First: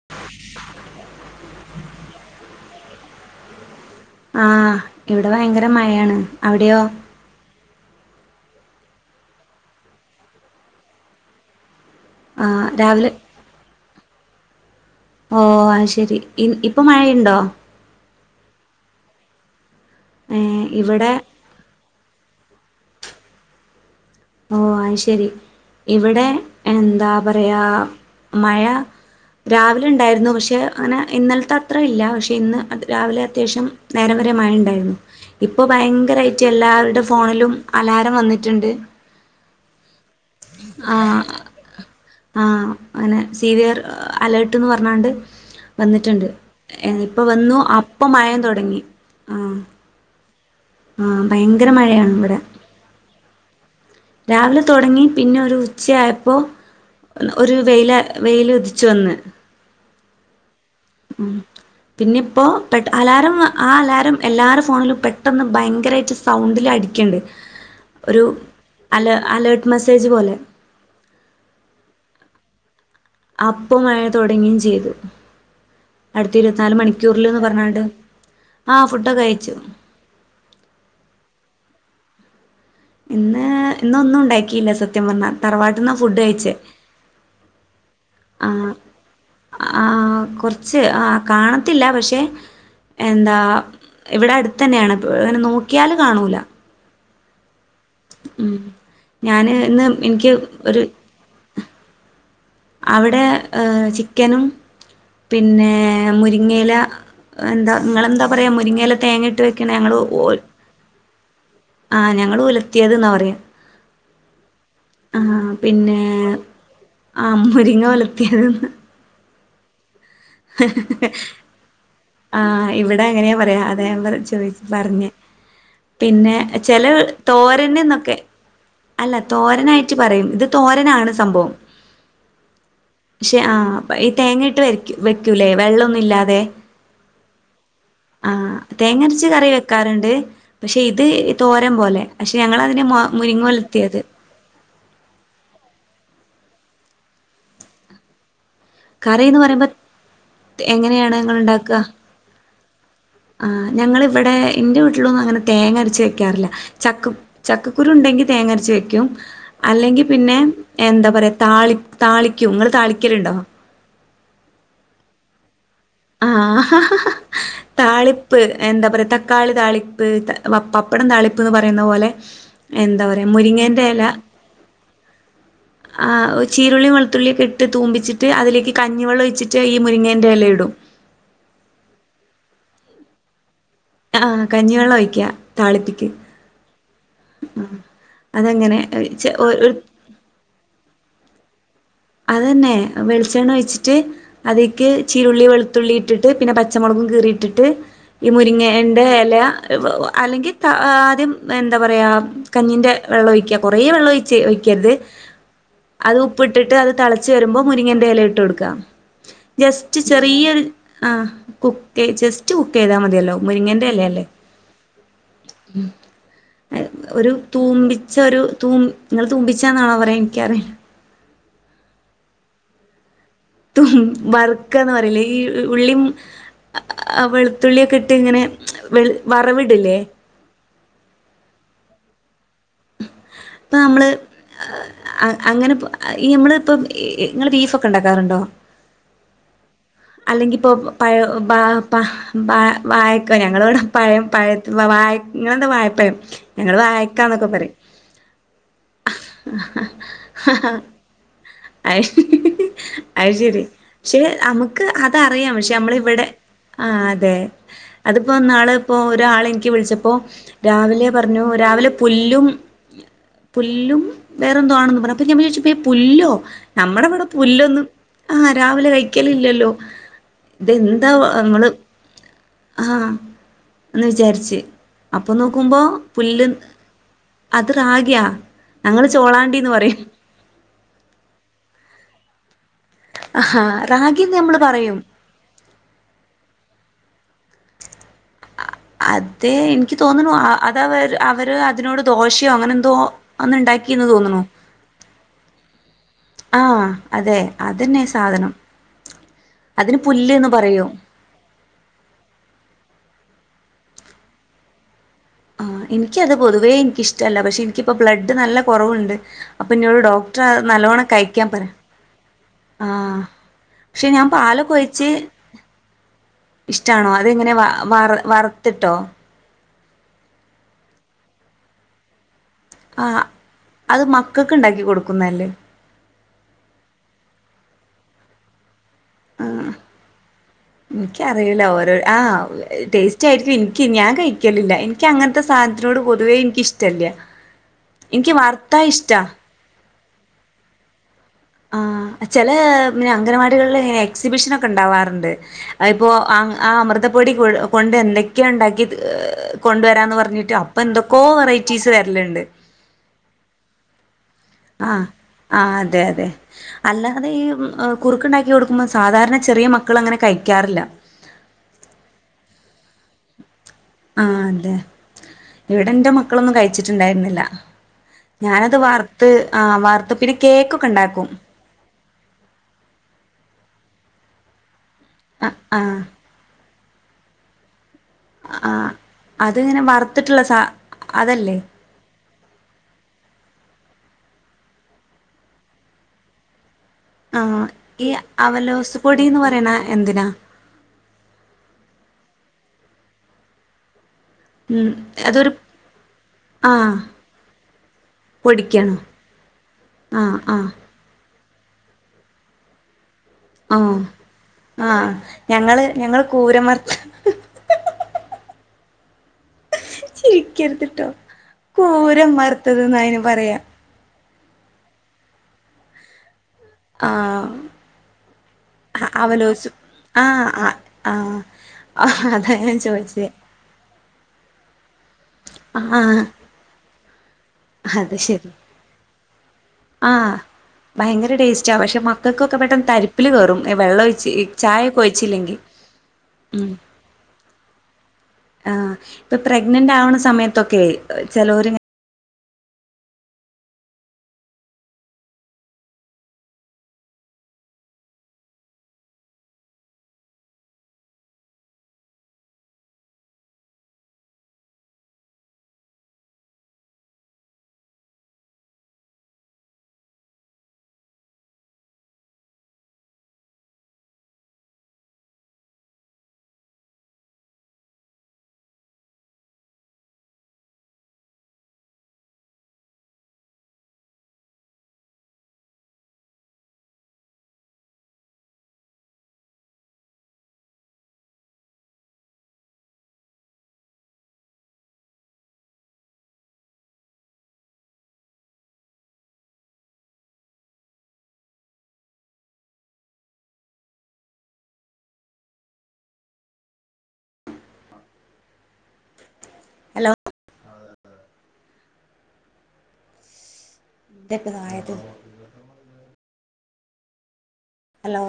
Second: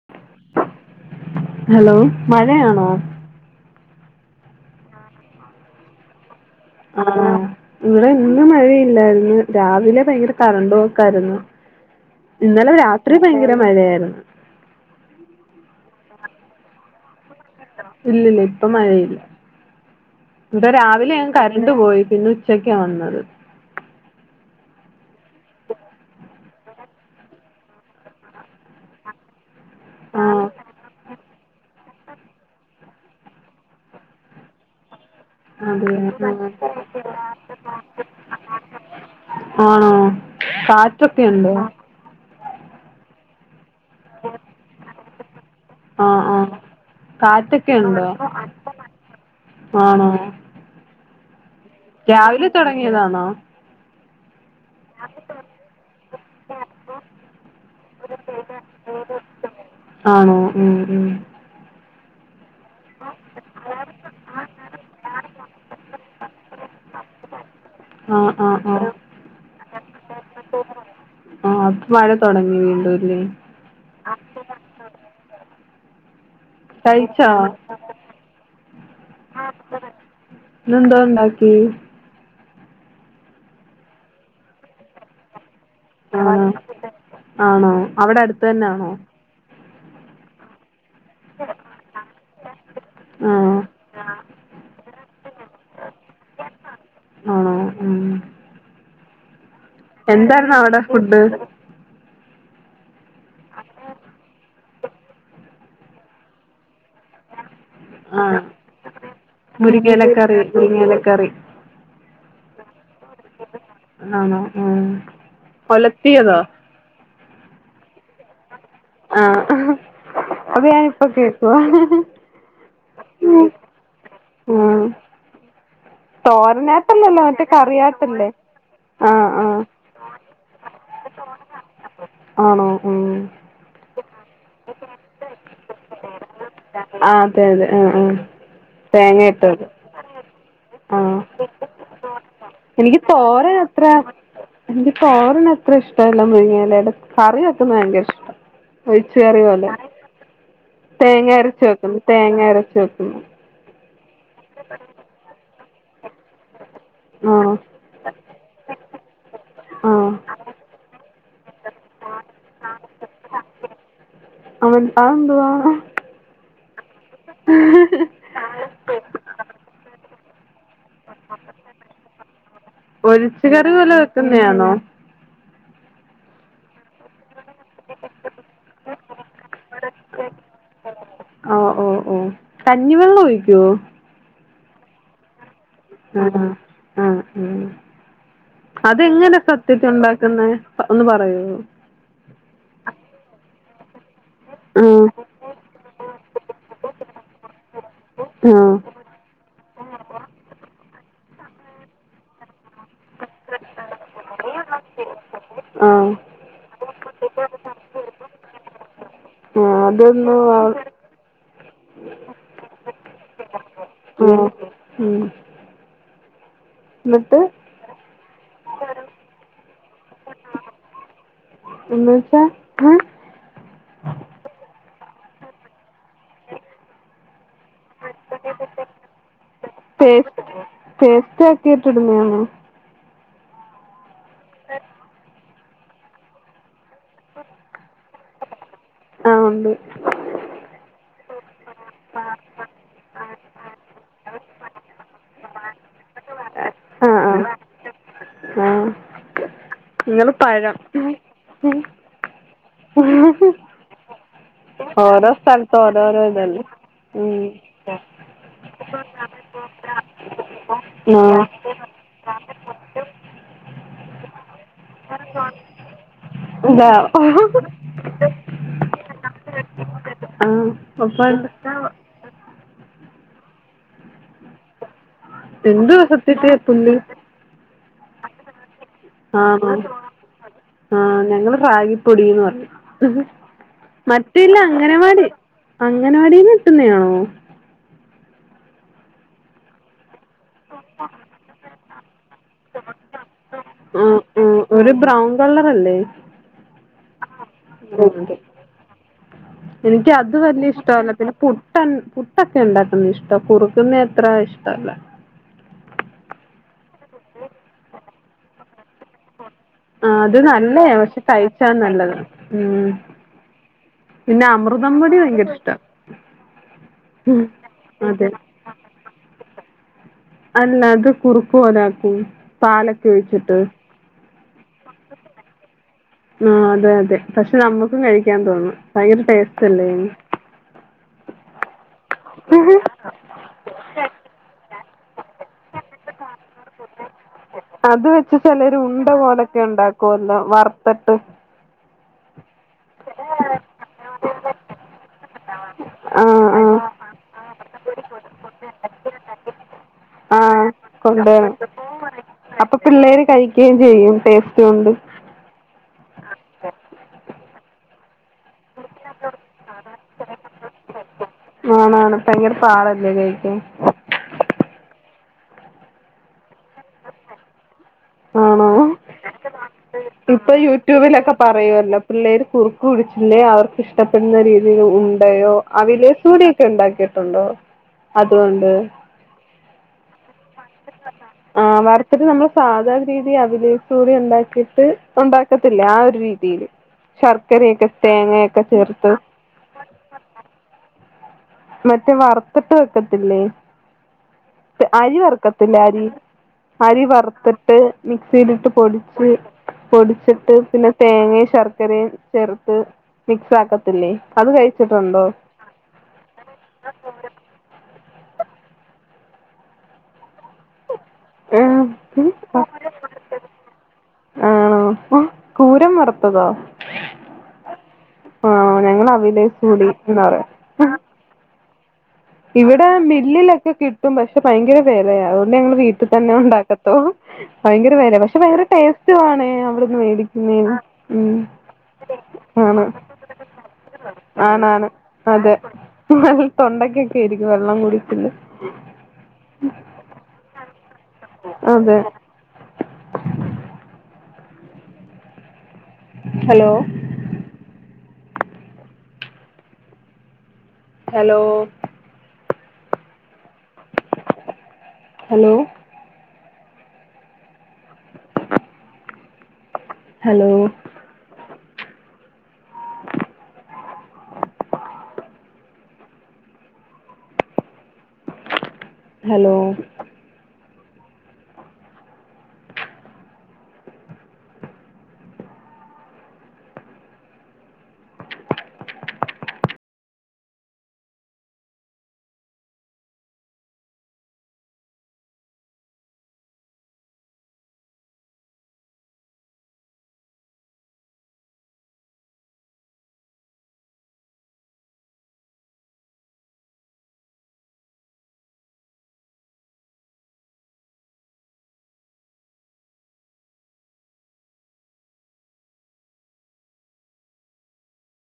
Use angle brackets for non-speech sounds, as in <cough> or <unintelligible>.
<inaudible> Hello മഴയാണോ? ആഹ് ഇവിടെ ഭയങ്കര മഴയാണ് അവിടെയോ? ആഹ ഇവിടെ ഇന്ന് മഴയില്ലായിരുന്നു രാവിലെ ഭയങ്കര കറണ്ട് പോക്കായിരുന്നു. ആഹ് ഇന്നലെ രാവിലെ രാത്രി ഭയങ്കര മഴയായിരുന്നു ഓ അയ് ശെരി ഇപ്പൊ മഴയുണ്ടോ ഇല്ലല്ല ഇപ്പൊ മഴയില്ല ഇവിടെ രാവിലെ കറണ്ട് പോയി പിന്നെ ഉച്ചക്കാ വന്നത് ഓ അയ്ശെരി ഇവിടെ എന്താ പറയാ മഴ രാവിലെ ആ ഉണ്ടായിരുന്നു പക്ഷെ അങ്ങനെ ഇന്നലത്തെ അത്ര ഇല്ല പക്ഷെ ഇന്ന് അത് രാവിലെ അത്യാവശ്യം നേരം വരെ മഴ ഉണ്ടായിരുന്നു ഇപ്പൊ അതെ ഭയങ്കരയിറ്റ് എല്ലാവരുടെ ഫോണിലും അലാറം വന്നിട്ടുണ്ട് ആണോ കാറ്റൊക്കെ ആഹ് ഉണ്ടോ ആഹ് അങ്ങനെ സീവിയർ അലേർട്ട്ന്ന് പറഞ്ഞാണ്ട് ആ വന്നിട്ടുണ്ട് ആ എ ഇപ്പം വന്നു കാറ്റൊക്കെ ഉണ്ടോ അപ്പം മയയും തുടങ്ങി ആഹ് ആണോ ആഹ് ഭയങ്കര മഴയാണ് ഇവിടെ രാവിലെ തുടങ്ങിയതാണോ രാവിലെ തൊടങ്ങി പിന്നെ ഒരു ഉച്ചയായപ്പോ ഒരു വെയില വെയില് ഉതിച്ചു വന്ന് ആണോ ഉം ഉം പിന്നെ ഇപ്പോ പെട്ടെ അലാറം ആ അലാറം എല്ലാരെ ഫോണിലും പെട് ട്ടന്ന് ഭയങ്കരയിട്ട് സൗണ്ടില് അടിക്കണ്ട് ഒരു ആഹ് ആഹ് ആഹ് അല അലേർട്ട് മെസ്സേജ് പോലെ ആഹ് അപ്പ മഴ തുടങ്ങി വീണ്ടുല്ലേ അപ്പം മഴ തുടങ്ങിയും ചെയ്തു അടുത്ത ഇരുപത്തിനാല് കഴിച്ചോ മണിക്കൂറൽന്ന് പറഞ്ഞണ്ട് ആ ഫുഡൊക്കെ കയിച് ഇന്നെന്താ ഇണ്ടാക്കിയേ ഇന്ന് ഇന്നൊന്നും ഉണ്ടാക്കിയില്ല സത്യം പറഞ്ഞാൽ തറവാട്ടന്ന് ഫുഡ് ആണോ കഴിച്ചേ ആണോ അവിടെ അടുത്ത് ആഹ് തന്നാണോ ആഹ് കുറച്ച് ആ കാണത്തില്ല പക്ഷെ എന്താ ആഹ് ഇവിടെ അടുത്ത് തന്നെയാണ് ങ്ങനെ നോക്കിയാല് കാണൂല ആണോ അഹ് ആഹ് ഉം ഞാന് ഇന്ന് എനിക്ക് എന്തായിാരുന്ന അവിടെ ഒരു ഫുഡ് അവിടെ ചിക്കനും പിന്നെ മുരിങ്ങയില എന്താ ഇങ്ങെളെന്താ ആഹ് പറയാ മുരിങ്ങല്ല തേങ്ങ ഇട്ട് വെക്കണ ഞങ്ങള്ൾ ഒ മുരിങ്ങയിലക്കറി മുരിങ്ങയിലക്കറി ആഹ് ഞങ്ങള് ഉലർത്തിയത് എന്നാ പറയാ ആണോ ഉം ആഹ് പിന്നെ ഒലത്തിയതോ ആം മുരിങ്ങ ഒലത്തിയദ്ന്ന് ആഹ് ഹ അത് ഞാാനിപ്പ കേക്കുവ ആഹ് ഇവിടെ അങ്ങനെയ പറയാ അത ഞ ചോദിച് ഉം പറഞ്ഞ പിന്നെ ചെല തോരനായിട്ടല്ലല്ലോ മറ്റേ തോരന്ന്നൊക്കെ കറിയായിട്ടല്ലേ അല്ല ആഹ് ആഹ് തോരനായിട്ട് പറയും ഇത് തോരനാണ് സംഭവം ആണോ ഉം പക്ഷെ ആഹ് അപ്പ ഈ തേങ്ങയിട്ട് വ വെക്കൂല്ലേ വെള്ളന്നു ഇല്ലാതെ ആഹ് അതെ അതെ ആ ആ ആഹ് തേങ്ങ തേങ്ങരച്ച് ഇട്ട അത് <unintelligible> പക്ഷെ ഇത് തോരം പോലെ പക്ഷെ ഞങ്ങ അതിനെ മുരിങ്ങ ഒലത്തിയത് എനിക്ക്പ്പോ ഓറിന് എത്ര ഇഷ്ടമല്ല മുഴങ്ങിയാലടെ കറിവെക്കുന്നത് ഭയങ്കര ഇഷ്ടം ഒഴിച് കറിന്ന് കറി പറയുമ്പോ പോലെ എങ്ങനെയാണ് തേങ്ങ അരച്ചു നിങ്ങളുണ്ടാക്കുക വെക്കുന്നു തേങ്ങ അരച്ച വെക്കുന്നു ആഹ് ഞങ്ങളിവിടെ എന്റെ വീട്ടിലൊന്നും അങ്ങനെ തേങ്ങ അരച്ച് വെക്കാറില്ല ചക്ക് ആഹ് ചക്ക് ക്കുരുണ്ടെങ്കിൽ തേങ്ങ അരച്ചവെക്കു അല്ലെങ്കിൽ ആഹ് പിന്നെ എന്താ പറ താളി താളി ക്കും നിങ്ങൾ താളിക്കലുണ്ടോ അവൻ ആ എന്തവാ ആഹ് താളിപ്പ് എന്താ പറയാ തക്കാളിതാളിപ്പ് വപ് പപ്പടം താളിപ്പ് എന്ന് പറയുന്ന പോലെ എന്താ പറയാ ഒഴിച്ച് കറി മുരിങ്ങേന്റെ പോലെ ഇല വെക്കുന്നയാണോ ആ ചീരുള്ളി വെളുത്തുള്ളിയൊക്കെ ഇട്ട് തൂമ്പിച്ചിട്ട് അതിലേക്ക് ക ഞ്ഞിവെള്ള ഒഴിച്ചിട്ട് ഈ മുരിങ്ങേന്റെ ഇല ഇടും ഓ ഓ ഓ കഞ്ഞിവെള്ളം ഒഴിക്കുവോ ആഹ് കഞ്ഞിവെള്ളം ഒഴിക്ക താളിപ്പിക്ക് അഹ് അഹ് ആഹ് ആഹ് അതങ്ങനെ ഏ, ചെ- അതെങ്ങനെ ഒ- ഒരു സത്യത്തി ഉണ്ടാക്കുന്നത് ഒന്ന് പറയോ അതന്നെ വെളിച്ചെണ്ണ ഒഴിച്ചിട്ട് അതിക്ക് ആഹ് ചീരു ള്ളി വെളുത്തുള്ളി ഇട്ടിട്ട് പിന്നെ പച്ചമുളകും കീറിട്ടിട്ട് ഈ ആഹ് മുരിങ്ങന്റെ ഇല അല്ലെങ്കിൽ ആദ്യം എന്താ പറയ കഞ്ഞിന്റെ വെള്ളം ഒഴിക്ക കൊറേ വെള്ളം ഒഴിച്ച് ഒഴിക്കരുത് ആഹ് അത് ഉപ്പ് ഇട്ടിട്ട് അത് തളച്ച് വരുമ്പോ മുരിങ്ങന്റെ ഇല ഇട്ട്കൊടുക്ക ആഹ് ജസ്റ്റ് അതൊന്ന് ചെറിയരു ആഹ് ആ കുക്ക് ജസ്റ്റ് കുക്ക് ചെയ്താൽ മതിയല്ലോ മുരിങ്ങന്റെ ഇല അല്ലേ ഉം ഒരു എന്നിട്ട് തൂമ്പി ച്ചൊരു ഒരു തൂ നിങ്ങൾ തൂമ്പിച്ചാന്നാണോ പറയാ എനിക്കറിയില്ല എന്നവെച്ച വർക്കന്ന് പറയില്ലേ ഈ ഉള്ളി വെളുത്തുള്ളിയൊക്കെ ഇട്ട് ഇങ്ങനെ വറവിടില്ലേ വൃത്തിയാക്കീട്ട് ഇടുന്നതാണോ ഇപ്പൊ നമ്മള് അങ്ങനെ ഈ നമ്മൾ ഇപ്പ ഇങ്ങള് ബീഫ് ഒക്കെ ഉണ്ടാക്കാറുണ്ടോ ആഹ് ഉണ്ട് അല്ലെങ്കി ഇപ്പോ പഴ ബാ ആ ബാ വായക്ക ഞങ്ങളിവിടെ പഴം പഴ വായ് ഇങ്ങളെന്താ വാഴപയം ഞങ്ങള് വായക്കാന്നൊക്കെ പറയും ആഹ് നിങ്ങള് പഴം അഹ് അത് ശരി പക്ഷെ നമുക്ക് ഇക്ക് ഓരോ അതറിയാം പക്ഷെ സ്ഥലത്ത് നമ്മള് ഓരോരോ ഇവിടെ ഇതല്ലേ ആ അതെ ഉം. അതിപ്പോ നാള്പ്പോൾ ഒരാളിൻക്ക് വിളിച്ചപ്പോൾ രാവിലെ പറഞ്ഞു ആ രാവിലെ പുല്ലും പുല്ലും വേറെന്തോ ആണെന്ന് പറഞ്ഞു അപ്പം ഞാൻ വിചാരിച്ചപ്പോ ഈ പുല്ലോ ഇല്ല നമ്മുടെ ഇവിടെ പുല്ലൊന്നും ആ രാവിലെ കഴിക്കല് ഇല്ലല്ലോ ആ ഇതെന്താ അപ്പൊ ങ്ങള് ആഹാ എന്ന് വിചാരിച്ച് അപ്പൊ നോക്കുമ്പോ എന്ത് പുല്ല് വിസത്തിട്ട് പുല്ല് അത്റാഗിയാ ആണോ ആ ഞങ്ങള് റാഗിപ്പൊടിന്ന് പറിം ആഹാ റാഗിന്ന് മറ്റേല്ല നമ്മള് പറയും അംഗനവാടി അംഗനവാടിന്ന് കിട്ടുന്നതാണോ അതെ എനിക്ക് തോന്നുന്നു അത അവര് അവര് അതിനോട് ദോഷയോ അങ്ങനെ എന്തോ അന്ന് ഉണ്ടാക്കിന്ന് ആഹ് തോന്നുണു ആഹ് ഒരു ബ്രൗൺ കളറല്ലേ ആഹ് അതെ അതന്നെ സാധനം അതിന് എനിക്ക് അത് പുല്ല്ന്ന് വലിയ പറയും ഇഷ്ടമല്ല പിന്നെ പു ട്ട പുട്ടൊക്കെ ഉണ്ടാക്കുന്ന ഇഷ്ടമാണ് കുറുക്കുന്നത്ര ഇഷ്ടല്ല ആഹ്എനിക്കത് പൊതുവേ എനിക്കിഷ്ടമല്ല പക്ഷെ എനിക്കിപ്പ ബ്ലഡ് നല്ല കുറവുണ്ട് അപ്പൊ ഇന്നോട് ആഹ് അത് ഡോക്ടർ നല്ലോ നല്ലയാ ണ്ണം പക്ഷെ കഴിക്കാൻ പറ കഴിച്ചാ നല്ലതാ ഉം ആഹ് പക്ഷെ ഞാൻ പിന്നെ പാല് ഒക്കെ അമൃതം കൊഴിച്ച് പൊടി ഭയങ്കര ഇഷ്ടാ ഇഷ്ടാണോ അത ഉം ങ്ങനെ വർ അതെ വ ർ ത്തിട്ടോ അല്ല അത് കുറുക്കപോലാക്കും ആഹ് അത് മക്കൾക്ക് ഉണ്ടാക്കി കൊടുക്കുന്നല്ലേ ആഹ് അതെ അതെ പക്ഷെ നമ്മുക്കും കഴിക്കാൻ തോന്നും ഭയങ്കര ആ ടേസ്റ്റ് അല്ലേന് എനിക്കറിയൂല ഓരോ ആഹ് ടേസ്റ്റ് ഇഷ്ടായിരിക്കും എനിക്ക് ഞാൻ കഴിക്കലില്ല എനിക്ക്ങ്ങനത്തെ സാധനത്തിനോട് പൊതുവേ എനിക്കിഷ്ടമല്ല അത് വെച്ച് ചിലർ ഉണ്ട പോലൊക്കെ ഉണ്ടാക്കുവല്ലോ വറത്തട്ട് ആ ഹ്ചില അംഗൻവാടികളിൽ ഇങ്ങന എക്സിബിഷൻ ഒക്കെ ഉണ്ടാവാറുണ്ട് ഇപ്പോ ആ അമൃതപ്പൊടി കൊണ്ട് എന്തൊക്കെയ ഉണ്ടാക്കി കൊണ്ടുവരാന്ന് ആ പറഞ്ഞിട്ട് എന്തൊക്കോ കൊണ്ടുവരണം വെറൈറ്റീസ് വരലുണ്ട് അപ്പൊ പിള്ളേര് കഴിക്കയും ചെയ്യും ടേസ്റ്റ് കൊണ്ട് ആ ഹ്ആ ഹ്അതെ അതെ അല്ലാതെ ഈ കുറുക്ക് ഉണ്ടാക്കി കൊടുക്കുമ്പോൾ സാധാരണ ചെറിയ മക്കൾ അങ്ങനെ കഴിക്കാറില്ല ആണാണ് ഭയങ്കര പാടല്ലേ കഴിക്കാൻ ആ അന്തെ ഇവിടെ എന്റെ മക്കളൊന്നും കഴിച്ചിട്ടുണ്ടായിരുന്നില്ല ആണോ ഞാനത് വറുത്ത് ആ വറുത്ത് പിന്നെ കേക്കൊക്കെ ഉണ്ടാക്കും എല്ല പിള്ളേര് കുറുക്ക് പിടിച്ചില്ലേ അവർക്ക് ഇഷ്ടപ്പെടുന്ന രീതിൽ ഉ ടയോ ആഹ് ആഹ് അവലെസൂപൊടിയൊക്കെ ഉണ്ടാക്കിയിട്ടുണ്ടോ അതുകൊണ്ട് അത് ഇങ്ങനെ വറത്തിട്ടുള്ള സ അതല്ലേ ഇത്തിരിനമ്മള് സാധാരണ രീതി അഭിലേസുപൊടി ഉണ്ടാക്കിട്ട് ഉണ്ടാക്കത്തില്ലേആ ഒരു രീതിയില് ആഹ് ശർക്കരയൊക്കെ ഈ തേങ്ങയൊക്കെ അവലോസ് ചേർത്ത് പൊടിന്ന് പറയണ എന്തിനാ മറ്റേ വറത്തിട്ട് വെക്കത്തില്ലേ ഉം അരി അതൊരു വറക്കത്തില്ലേ അരി ആഹ് അരി വറുത്തിട്ട് മിക്സിയിലിട്ട് പൊടിക്കാണോ പൊടിച്ച് ആഹ് പൊടിച്ചിട്ട് ആഹ് പിന്നെ തേങ്ങയും ശർക്കരയും ചേർത്ത് മിക്സ് ആഹ് ആക്കത്തില്ലേ അത് ആഹ് കഴിച്ചിട്ടുണ്ടോ ഞങ്ങള് ഞങ്ങള് കൂരമർത്ത ചിരിക്കര്ത്തിട്ടോ കൂരം വറുത്തത് ന്ന അതിന് പറയാ ആണോ കൂരം വറുത്തതോ ആഹ് ആണോ ആ ഞങ്ങൾ അവിലേസ് അവലോസു കൂടി എന്ന് ആഹ് പറയും ആ ആ ഇവിടെ മില്ലിലൊക്കെ കി ട്ടും പക്ഷെ ഭയങ്കര വിലയ അതുകൊണ്ട് ഞങ്ങ വീട്ടിൽ ആഹ് തന്നെ ഉണ്ടാക്കത്തോ ഭയങ്കര അത് വില പക്ഷെ ശരി ഭയങ്കര ടേസ്റ്റ് ടേസ്റ്റ് ആണ് ആഹ് മേടിക്കുന്നതിന് ഭയങ്കര ഉം ടേസ്റ്റ് ആ പക്ഷെ മക്കൾക്കൊക്കെ ആണ് പെട്ടെന്ന് തരിപ്പിൽ കേയറും വെള്ള ഒഴ ആണാണ് അതെ ഉം തൊണ്ടക്കൊക്കെ ആയിരിക്കും വെള്ളം കുടിക്കല് പ്പൊ പ്രഗ്നന്റ് ആവുന്ന സമയത്തൊക്കെ ചെലൊര് ഇങ്ങനെ അതെ hello hello hello hello hello hello ഇന്തൊക്കെതായത് ഹലോ